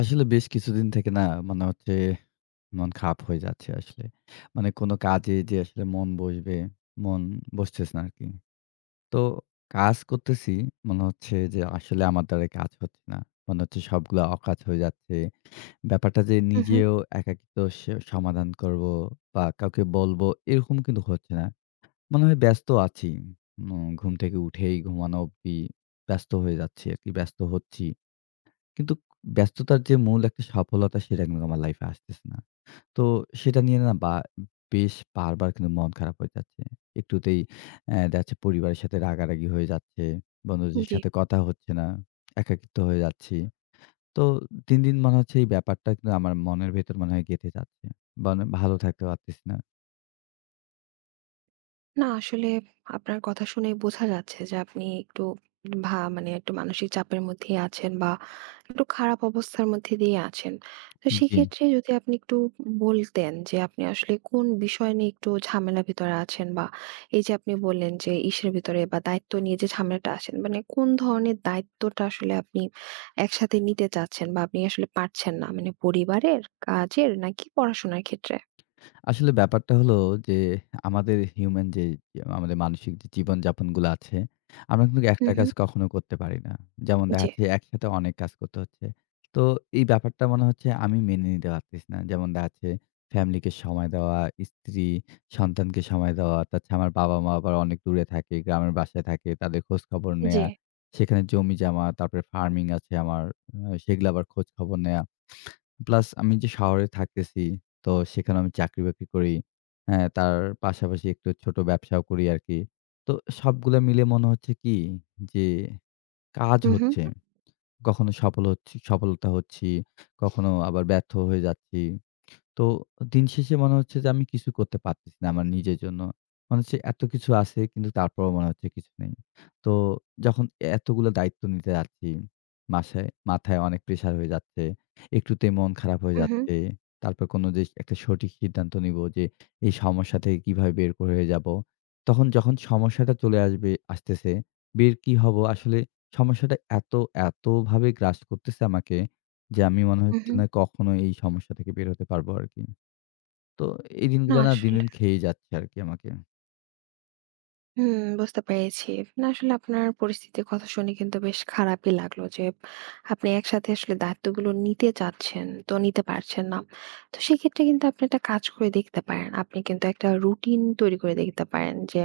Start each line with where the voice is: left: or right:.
left: আসলে বেশ কিছুদিন থেকে না মানে হচ্ছে মন খারাপ হয়ে যাচ্ছে আসলে। মানে কোনো কাজে যে আসলে মন বসবে, মন বসতেছে না আরকি। তো কাজ করতেছি, মনে হচ্ছে যে আসলে আমার দ্বারা কাজ হচ্ছে না। মনে হচ্ছে সবগুলা অকাজ হয়ে যাচ্ছে। ব্যাপারটা যে
right: হুম, হুম।
left: নিজেও একাকিত্ব সমাধান করব বা কাউকে বলবো এরকম কিন্তু হচ্ছে না। মনে হয় ব্যস্ত আছি। ঘুম থেকে উঠেই ঘুমানো অবধি ব্যস্ত হয়ে যাচ্ছি আরকি, ব্যস্ত হচ্ছি। কিন্তু ব্যস্ততার যে মূল একটা সফলতা সেটা কিন্তু আমার লাইফে আসতেছে না। তো সেটা নিয়ে না বা বেশ বারবার কিন্তু মন খারাপ হয়ে যাচ্ছে। একটুতেই দেখা যাচ্ছে পরিবারের সাথে রাগারাগি হয়ে যাচ্ছে। বন্ধুদের
right: জি।
left: সাথে কথা হচ্ছে না। একাকিত্ব হয়ে যাচ্ছি। তো দিন, দিন মনে হচ্ছে এই ব্যাপারটা কিন্তু আমার মনের ভেতর মনে হয় গেঁথে যাচ্ছে। মানে ভালো থাকতে পারতেছি না।
right: না আসলে আপনার কথা শুনেই বোঝা যাচ্ছে যে আপনি একটু মানে একটু মানসিক চাপের মধ্যেই আছেন বা একটু খারাপ অবস্থার মধ্যে দিয়ে আছেন। তো
left: জি।
right: সেক্ষেত্রে যদি আপনি একটু বলতেন যে আপনি আসলে কোন বিষয় নিয়ে একটু ঝামেলার ভিতরে আছেন বা এই যে আপনি বললেন যে ইসের ভিতরে বা দায়িত্ব নিয়ে যে ঝামেলাটা আছেন মানে কোন ধরনের দায়িত্বটা আসলে আপনি একসাথে নিতে চাচ্ছেন বা আপনি আসলে পারছেন না? মানে পরিবারের, কাজের নাকি পড়াশোনার ক্ষেত্রে?
left: আসলে ব্যাপারটা হলো যে, আমাদের হিউম্যান যে আমাদের মানসিক যে জীবনযাপনগুলো আছে, আমরা কিন্তু
right: হুম,
left: একটা কাজ
right: হুম।
left: কখনো করতে পারি না। যেমন দেখা
right: জি,
left: যাচ্ছে একসাথে অনেক কাজ করতে হচ্ছে। তো এই ব্যাপারটা মনে হচ্ছে আমি মেনে নিতে পারতেছি না। যেমন দেখা যাচ্ছে ফ্যামিলিকে সময় দেওয়া, স্ত্রী, সন্তানকে সময় দেওয়া, তাছাড়া আমার বাবা-মা আবার অনেক দূরে থাকে, গ্রামের বাসায় থাকে, তাদের খোঁজখবর
right: জি।
left: নেয়া, সেখানে জমি-জমা, তারপরে ফার্মিং আছে আমার, সেগুলো আবার খোঁজখবর নেয়া। প্লাস আমি যে শহরে থাকতেছি তো সেখানে আমি চাকরি-বাকরি করি। হ্যাঁ, তার পাশাপাশি একটু ছোট ব্যবসাও করি আরকি। তো সবগুলা মিলে মনে হচ্ছে কি যে কাজ
right: হুম, হুম।
left: হচ্ছে। কখনো সফলতা হচ্ছি, কখনো আবার ব্যর্থ হয়ে যাচ্ছি। তো দিন শেষে মনে হচ্ছে যে আমি কিছু করতে পারতেছি না আমার নিজের জন্য। মনে হচ্ছে এত কিছু আছে কিন্তু তারপরেও মনে হচ্ছে কিছু নেই। তো যখন এতগুলো দায়িত্ব নিতে যাচ্ছি, মাথায় অনেক প্রেশার হয়ে যাচ্ছে। একটুতেই মন খারাপ হয়ে
right: হুম, হুম,
left: যাচ্ছে। তারপর কোনো যে একটা সঠিক সিদ্ধান্ত নিবো যে এই সমস্যা থেকে কিভাবে বের করে হয়ে যাবো। তখন যখন সমস্যাটা চলে আসতেছে, বের কি হবো আসলে সমস্যাটা এতভাবে গ্রাস করতেছে আমাকে যে আমি মনে
right: হুম,
left: হচ্ছে
right: হুম।
left: না কখনো এই সমস্যা থেকে বের হতে পারবো আরকি। তো এই
right: না
left: দিনগুলা না দিন,
right: আসলে
left: দিন খেয়েই যাচ্ছে আরকি আমাকে।
right: হুম, বুঝতে পেরেছি। না আসলে আপনার পরিস্থিতির কথা শুনে কিন্তু বেশ খারাপই লাগলো যে আপনি একসাথে আসলে দায়িত্বগুলো নিতে চাচ্ছেন, তো নিতে পারছেন না। তো সেক্ষেত্রে কিন্তু আপনি একটা কাজ করে দেখতে পারেন। আপনি কিন্তু একটা রুটিন তৈরি করে দেখতে পারেন যে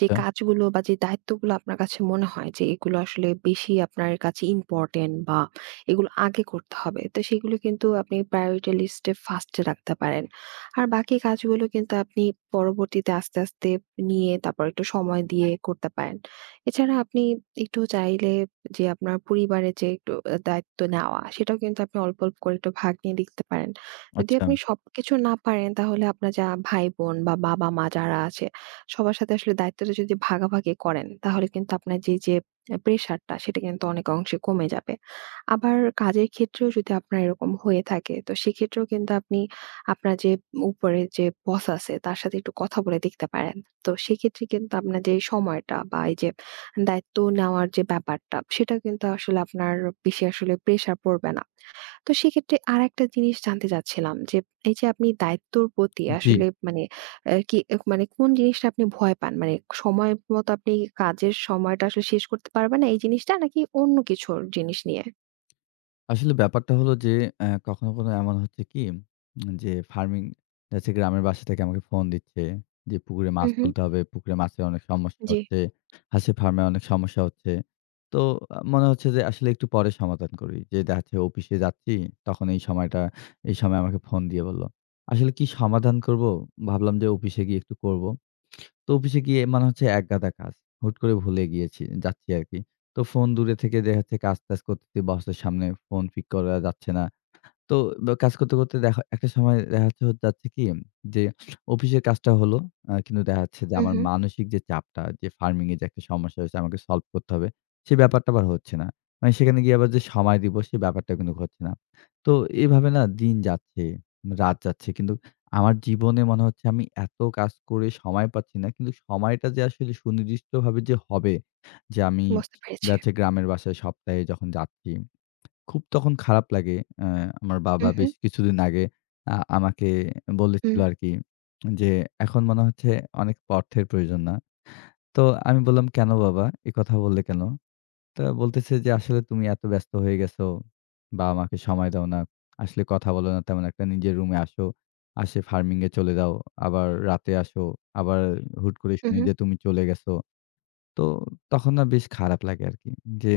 right: যে কাজগুলো বা যে দায়িত্বগুলো আপনার কাছে মনে হয় যে এগুলো আসলে বেশি আপনার কাছে ইম্পর্টেন্ট বা এগুলো আগে করতে হবে তো সেগুলো কিন্তু আপনি প্রায়োরিটি লিস্টে ফার্স্টে রাখতে পারেন আর বাকি কাজগুলো কিন্তু আপনি পরবর্তীতে আস্তে আস্তে নিয়ে তারপর একটু সময় দিয়ে করতে পারেন এছাড়া আপনি একটু চাইলে যে আপনার পরিবারের যে একটু দায়িত্ব নেওয়া সেটাও কিন্তু আপনি অল্প অল্প করে একটু ভাগ নিয়ে দেখতে পারেন যদি
left: আচ্ছা।
right: আপনি সবকিছু না পারেন তাহলে আপনার যা ভাই বোন বা বাবা মা যারা আছে সবার সাথে আসলে দায়িত্বটা যদি ভাগাভাগি করেন, তাহলে কিন্তু আপনার যেই যে প্রেশারটা সেটা কিন্তু অনেক অংশে কমে যাবে। আবার কাজের ক্ষেত্রেও যদি আপনার এরকম হয়ে থাকে, তো সেক্ষেত্রেও কিন্তু আপনি আপনার যে উপরে যে বস আছে তার সাথে একটু কথা বলে দেখতে পারেন। তো সেক্ষেত্রে কিন্তু আপনার যে সময়টা বা এই যে দায়িত্ব নেওয়ার যে ব্যাপারটা, সেটা কিন্তু আসলে আপনার বেশি আসলে প্রেশার পড়বে না। তো সেক্ষেত্রে আরেকটা জিনিস জানতে চাচ্ছিলাম যে, এই যে আপনি দায়িত্বর প্রতি
left: জি।
right: আসলে মানে কি মানে কোন জিনিসটা আপনি ভয় পান? মানে সময় মতো আপনি কাজের সময়টা আসলে শেষ করতে পারবেন না এই জিনিসটা? নাকি অন্য কিছুর জিনিস নিয়ে?
left: আসলে ব্যাপারটা হলো যে, কখনো, কখনো এমন হচ্ছে কি যে ফার্মিং যাচ্ছে গ্রামের বাসা থেকে আমাকে ফোন দিচ্ছে যে, "পুকুরে
right: হু,
left: মাছ
right: হু।
left: তুলতে হবে। পুকুরে মাছের অনেক সমস্যা
right: জি।
left: হচ্ছে। হাঁসের ফার্মে অনেক সমস্যা হচ্ছে।" তো মনে হচ্ছে যে আসলে একটু পরে সমাধান করি। যে দেখা যাচ্ছে অফিসে যাচ্ছি, তখন এই সময়টা এই সময় আমাকে ফোন দিয়ে বলল। আসলে কি সমাধান করব? ভাবলাম যে অফিসে গিয়ে একটু করব। তো অফিসে গিয়ে মানে হচ্ছে একগাদা কাজ। হুট করে ভুলে গিয়েছি যাচ্ছি আরকি। তো ফোন দূরে থেকে দেখা যাচ্ছে কাজ-টাজ করতেছি। বসের সামনে ফোন পিক করা যাচ্ছে না। তো বা কাজ করতে, করতে দেখা একটা সময় দেখা যাচ্ছে যাচ্ছে কি যে অফিসের কাজটা হলো। কিন্তু দেখা যাচ্ছে যে
right: হু,
left: আমার
right: হু।
left: মানসিক যে চাপটা যে ফার্মিং এ যে একটা সমস্যা হয়েছে আমাকে সলভ করতে হবে, সে ব্যাপারটা আবার হচ্ছে না। মানে সেখানে গিয়ে আবার যে সময় দিব সে ব্যাপারটা কিন্তু হচ্ছে না। তো এভাবে না দিন যাচ্ছে, রাত যাচ্ছে। কিন্তু আমার জীবনে মনে হচ্ছে আমি এত কাজ করে সময় পাচ্ছি না। কিন্তু সময়টা যে আসলে সুনির্দিষ্টভাবে যে হবে যে আমি
right: বুঝতে
left: দেখা
right: পেরেছি।
left: যাচ্ছে গ্রামের বাসায় সপ্তাহে যখন যাচ্ছি খুব তখন খারাপ লাগে। আমার
right: হু,
left: বাবা
right: হু।
left: বেশ কিছুদিন আগে আমাকে
right: হুম।
left: বলেছিল আরকি যে, "এখন মনে হচ্ছে অনেক অর্থের প্রয়োজন না?" তো আমি বললাম, "কেন বাবা? এ কথা বললে কেন?" তো বলতেছে যে, "আসলে তুমি এত ব্যস্ত হয়ে গেছো বা আমাকে সময় দাও না। আসলে কথা বলো না তেমন একটা। নিজের রুমে আসো, আসে ফার্মিং এ চলে যাও। আবার রাতে আসো। আবার হুট করে
right: হু,
left: শুনি
right: হু।
left: যে তুমি চলে গেছো।" তো তখন না বেশ খারাপ লাগে আরকি যে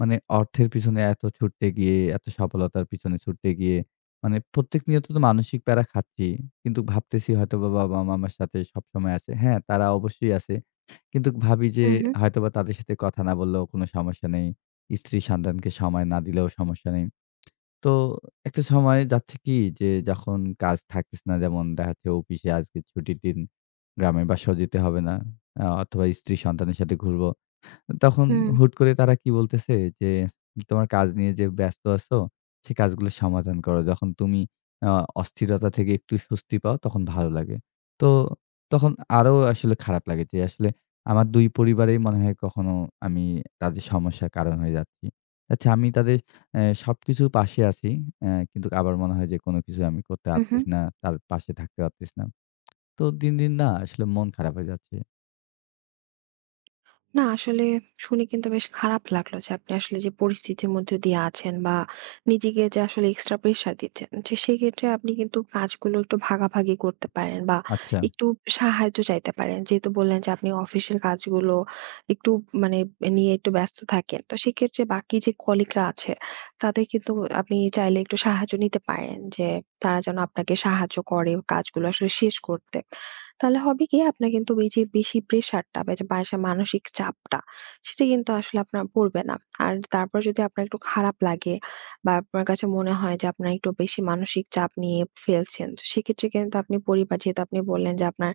left: মানে অর্থের পিছনে এত ছুটতে গিয়ে, এত সফলতার পিছনে ছুটতে গিয়ে মানে প্রত্যেক নিয়ত তো মানসিক প্যারা খাচ্ছি। কিন্তু ভাবতেছি হয়তোবা বাবা-মা আমার সাথে সবসময় আছে। হ্যাঁ, তারা অবশ্যই আছে। কিন্তু ভাবি যে
right: হু, হু।
left: হয়তোবা তাদের সাথে কথা না বললেও কোনো সমস্যা নেই। স্ত্রী সন্তানকে সময় না দিলেও সমস্যা নেই। তো একটা সময় যাচ্ছে কি যে যখন কাজ থাকতেছে না যেমন দেখা যাচ্ছে অফিসে আজকে ছুটির দিন, গ্রামে বাসাও যেতে হবে না। অথবা স্ত্রী সন্তানের সাথে ঘুরবো। তখন
right: হুম।
left: হুট করে তারা কি বলতেছে যে, "তোমার কাজ নিয়ে যে ব্যস্ত আছো, সে কাজগুলো সমাধান করো। যখন তুমি আ অস্থিরতা থেকে একটু স্বস্তি পাও, তখন ভালো লাগে।" তো তখন আরো আসলে খারাপ লাগে যে আসলে আমার ২ পরিবারেই মনে হয় কখনো আমি তাদের সমস্যার কারণ হয়ে যাচ্ছি। আচ্ছা আমি তাদের সবকিছুর পাশে আছি। কিন্তু আবার মনে হয় যে কোনো কিছু আমি করতে
right: হু, হু।
left: পারতেছি না, তার পাশে থাকতে পারতেছি না। তো দিন, দিন না আসলে মন খারাপ হয়ে যাচ্ছে।
right: না আসলে শুনে কিন্তু বেশ খারাপ লাগলো যে আপনি আসলে যে পরিস্থিতির মধ্যে দিয়ে আছেন বা নিজেকে যে আসলে এক্সট্রা প্রেশার দিচ্ছেন যে সেক্ষেত্রে আপনি কিন্তু কাজগুলো একটু ভাগাভাগি করতে পারেন বা
left: আচ্ছা।
right: একটু সাহায্য চাইতে পারেন যেহেতু বললেন যে আপনি অফিসের কাজগুলো একটু মানে নিয়ে একটু ব্যস্ত থাকেন তো সেক্ষেত্রে বাকি যে কলিগরা আছে তাদের কিন্তু আপনি চাইলে একটু সাহায্য নিতে পারেন যে তারা যেন আপনাকে সাহায্য করে কাজগুলো আসলে শেষ করতে তাহলে হবে কি আপনার কিন্তু এই যে বেশি প্রেশারটা বা যে বা সে মানসিক চাপটা সেটা কিন্তু আসলে আপনার পড়বে না। আর তারপর যদি আপনার একটু খারাপ লাগে বা আপনার কাছে মনে হয় যে আপনার একটু বেশি মানসিক চাপ নিয়ে ফেলছেন। তো সেক্ষেত্রে কিন্তু আপনি পরিবার যেহেতু আপনি বললেন যে আপনার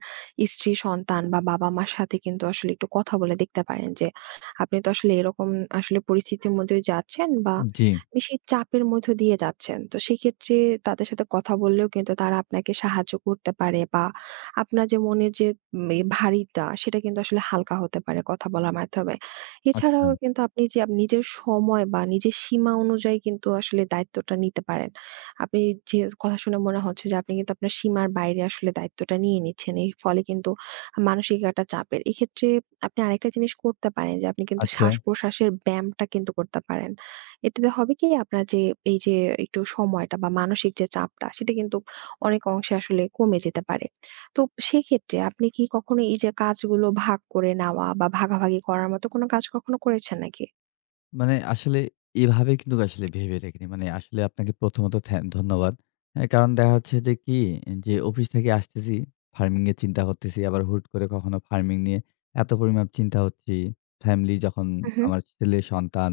right: স্ত্রী, সন্তান বা বাবা-মার সাথে কিন্তু আসলে একটু কথা বলে দেখতে পারেন যে আপনি তো আসলে এরকম আসলে পরিস্থিতির মধ্যে যাচ্ছেন বা
left: জি।
right: বেশি চাপের মধ্য দিয়ে যাচ্ছেন। তো সেক্ষেত্রে তাদের সাথে কথা বললেও কিন্তু তারা আপনাকে সাহায্য করতে পারে বা আপনার যে মনের যে এ ভারীটা সেটা কিন্তু আসলে হালকা হতে পারে কথা বলার মাধ্যমে।
left: আচ্ছা,
right: এছাড়াও কিন্তু আপনি যে নিজের সময় বা নিজের সীমা অনুযায়ী কিন্তু আসলে দায়িত্বটা নিতে পারেন। আপনি যে কথা শুনে মনে হচ্ছে যে আপনি কিন্তু আপনার সীমার বাইরে আসলে দায়িত্বটা নিয়ে নিচ্ছেন। এর ফলে কিন্তু মানসিক একটা চাপের। এক্ষেত্রে আপনি আরেকটা জিনিস করতে পারেন যে আপনি কিন্তু
left: আচ্ছা।
right: শ্বাস-প্রশ্বাসের ব্যায়ামটা কিন্তু করতে পারেন। এটাতে হবে কি আপনার যে এই যে একটু সময়টা বা মানসিক যে চাপটা সেটা কিন্তু অনেক অংশে আসলে কমে যেতে পারে। তো সেক্ষেত্রে আপনি কি কখনো এই যে কাজগুলো ভাগ করে নেওয়া বা ভাগাভাগি করার মতো কোনো কাজ কখনো করেছেন নাকি?
left: মানে আসলে এভাবে কিন্তু আসলে ভেবে দেখিনি। মানে আসলে আপনাকে প্রথমত ধন্যবাদ। কারণ দেখা হচ্ছে যে কি যে অফিস থেকে আসতেছি, ফার্মিং এর চিন্তা করতেছি। আবার হুট করে কখনো ফার্মিং নিয়ে এত পরিমাণ চিন্তা হচ্ছি। ফ্যামিলি যখন
right: হু, হু,
left: আমার ছেলে সন্তান,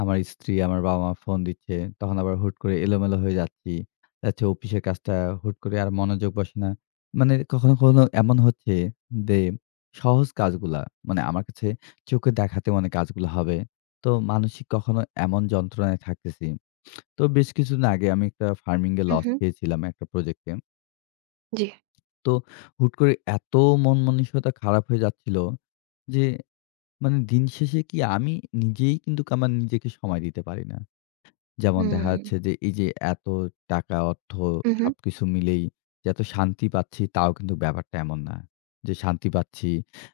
left: আমার স্ত্রী, আমার বাবা-মা ফোন দিচ্ছে, তখন আবার হুট করে এলোমেলো হয়ে যাচ্ছি। যাচ্ছে অফিসের কাজটা হুট করে আর মনোযোগ বসে না। মানে কখনো, কখনো এমন হচ্ছে যে সহজ কাজগুলা মানে আমার কাছে চোখে দেখাতেও অনেক কাজগুলো হবে। তো মানসিক কখনো এমন যন্ত্রণায় থাকতেছি। তো বেশ কিছুদিন আগে আমি একটা ফার্মিং এ
right: হু,
left: লস
right: হু।
left: খেয়েছিলাম একটা প্রজেক্টে।
right: জি।
left: তো হুট করে এত মন মানসিকতা খারাপ হয়ে যাচ্ছিল যে, মানে দিন শেষে কি আমি নিজেই কিন্তু আমার নিজেকে সময় দিতে পারি না। যেমন
right: হুম।
left: দেখা যাচ্ছে যে এই যে এত টাকা, অর্থ
right: হু, হু।
left: সবকিছু মিলেই যে এত শান্তি পাচ্ছি তাও কিন্তু ব্যাপারটা এমন না। যে শান্তি পাচ্ছি,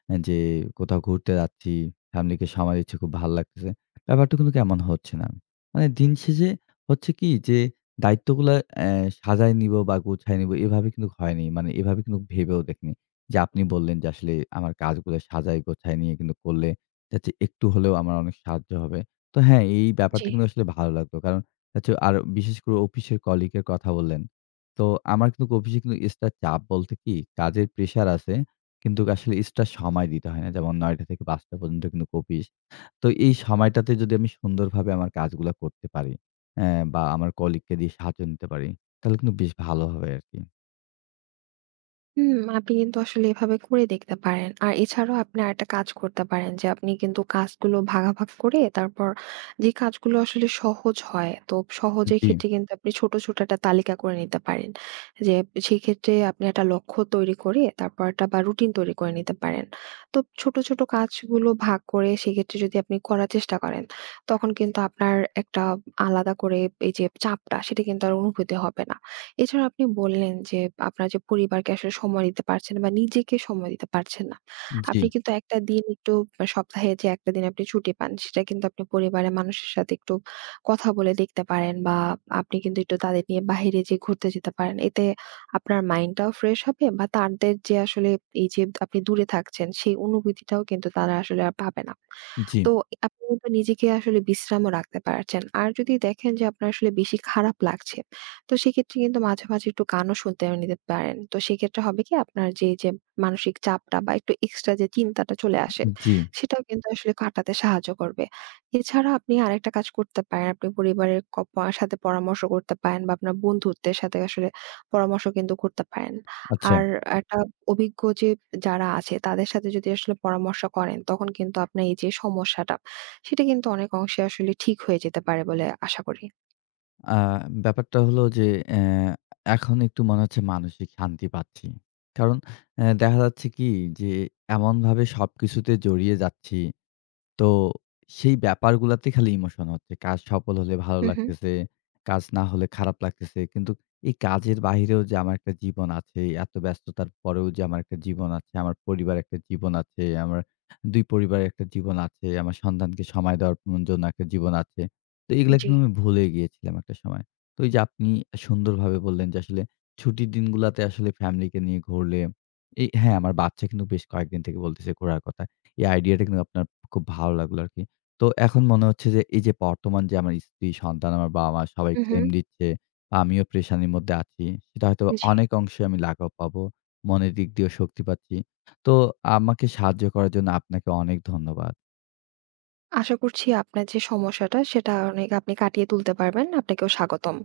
left: যে কোথাও ঘুরতে যাচ্ছি, ফ্যামিলিকে সময় দিচ্ছি, খুব ভাল লাগতেছে। ব্যাপারটা কিন্তু এমন হচ্ছে না। মানে দিন শেষে হচ্ছে কি যে দায়িত্বগুলা সাজায় নিবো বা গুছায় নিবো এভাবে কিন্তু হয়নি। মানে এভাবে কিন্তু ভেবেও দেখিনি। যে আপনি বললেন যে আসলে আমার কাজগুলো সাজায় গোছায় নিয়ে কিন্তু করলে যাতে একটু হলেও আমার অনেক সাহায্য হবে। তো হ্যাঁ, এই
right: জি।
left: ব্যাপারটা কিন্তু আসলে ভালো লাগলো। কারণ হচ্ছে আর বিশেষ করে অফিসের কলিগ এর কথা বললেন। তো আমার কিন্তু অফিসে কিন্তু এক্সট্রা চাপ বলতে কি কাজের প্রেশার আছে। কিন্তু আসলে এক্সট্রা সময় দিতে হয় না। যেমন ৯ঃ০০ থেকে ৫ঃ০০ পর্যন্ত কিন্তু অফিস। তো এই সময়টাতে যদি আমি সুন্দরভাবে আমার কাজগুলা করতে পারি, অ্যা বা আমার কলিগকে দিয়ে সাহায্য নিতে পারি, তাহলে কিন্তু বেশ ভালো হবে আরকি।
right: হুম, আপনি কিন্তু আসলে এভাবে করে দেখতে পারেন। আর এছাড়াও আপনি আরেকটা কাজ করতে পারেন যে আপনি কিন্তু কাজগুলো ভাগাভাগ করে তারপর যে কাজগুলো আসলে সহজ হয় তো সহজের
left: জি,
right: ক্ষেত্রে কিন্তু আপনি ছোট, ছোট একটা তালিকা করে নিতে পারেন। যে সেক্ষেত্রে আপনি একটা লক্ষ্য তৈরি করে তারপর একটা বা রুটিন তৈরি করে নিতে পারেন। তো ছোট, ছোট কাজগুলো ভাগ করে সেক্ষেত্রে যদি আপনি করার চেষ্টা করেন তখন কিন্তু আপনার একটা আলাদা করে এই যে চাপটা সেটা কিন্তু আর অনুভূতি হবে না। এছাড়া আপনি বললেন যে আপনার যে পরিবারকে আসলে সময় দিতে পারছেন না বা নিজেকে সময় দিতে পারছেন না।
left: জি,
right: আপনি কিন্তু একটা দিন একটু বা সপ্তাহে যে একটা দিন আপনি ছুটি পান সেটা কিন্তু আপনি পরিবারের মানুষের সাথে একটু কথা বলে দেখতে পারেন বা আপনি কিন্তু একটু তাদের নিয়ে বাহিরে যেয়ে ঘুরতে যেতে পারেন। এতে আপনার মাইন্ডটাও ফ্রেশ হবে বা তাদের যে আসলে এই যে আপনি দূরে থাকছেন সেই অনুভূতিটাও কিন্তু তারা আসলে আর পাবে না।
left: জি,
right: তো আপনি কিন্তু নিজেকে আসলে বিশ্রামও রাখতে পারছেন। আর যদি দেখেন যে আপনার আসলে বেশি খারাপ লাগছে তো সেক্ষেত্রে কিন্তু মাঝে, মাঝে একটু গানও শুনতে নিতে পারেন। তো সেক্ষেত্রে হবে কি আপনার যে, যে মানসিক চাপটা বা একটু এক্সট্রা যে চিন্তাটা চলে আসে,
left: জি।
right: সেটাও কিন্তু আসলে কাটাতে সাহায্য করবে। এছাড়া আপনি আরেকটা কাজ করতে পারেন। আপনি পরিবারের ক প সাথে পরামর্শ করতে পারেন বা আপনার বন্ধুত্বের সাথে আসলে পরামর্শ কিন্তু করতে পারেন।
left: আচ্ছা।
right: আর একটা অভিজ্ঞ যে যারা আছে তাদের সাথে যদি আসলে পরামর্শ করেন, তখন কিন্তু আপনার এই যে সমস্যাটা, সেটা কিন্তু অনেক অংশে আসলে ঠিক হয়ে যেতে পারে বলে আশা করি।
left: আ ব্যাপারটা হলো যে অ্যা এখন একটু মনে হচ্ছে মানসিক শান্তি পাচ্ছি। কারণ দেখা যাচ্ছে কি যে এমনভাবে সবকিছুতে জড়িয়ে যাচ্ছি তো সেই ব্যাপারগুলাতে খালি ইমোশন হচ্ছে। কাজ সফল হলে ভালো
right: হু, হু।
left: লাগতেছে, কাজ না হলে খারাপ লাগতেছে। কিন্তু এই কাজের বাহিরেও যে আমার একটা জীবন আছে, এত ব্যস্ততার পরেও যে আমার একটা জীবন আছে, আমার পরিবারের একটা জীবন আছে, আমার ২ পরিবারের একটা জীবন আছে, আমার সন্তানকে সময় দেওয়ার জন্য একটা জীবন আছে। তো এগুলা
right: জি।
left: কিন্তু আমি ভুলে গিয়েছিলাম একটা সময়। তো এই যে আপনি সুন্দরভাবে বললেন যে আসলে ছুটির দিনগুলাতে আসলে ফ্যামিলিকে নিয়ে ঘুরলে এই হ্যাঁ, আমার বাচ্চা কিন্তু বেশ কয়েকদিন থেকে বলতেছে ঘোরার কথা। এই আইডিয়াটা কিন্তু আপনার খুব ভালো লাগলো আরকি। তো এখন মনে হচ্ছে যে এই যে বর্তমান যে আমার স্ত্রী, সন্তান, আমার বাবা-মা সবাই
right: হু, হু।
left: ক্লেম দিচ্ছে। আমিও প্রেশানির মধ্যে আছি। সেটা হয়তো
right: জি।
left: অনেক অংশে আমি লাঘব পাবো। মনের দিক দিয়েও শক্তি পাচ্ছি। তো আমাকে সাহায্য করার জন্য আপনাকে অনেক ধন্যবাদ।
right: আশা করছি আপনার যে সমস্যাটা সেটা অনেক আপনি কাটিয়ে তুলতে পারবেন। আপনাকেও স্বাগতম।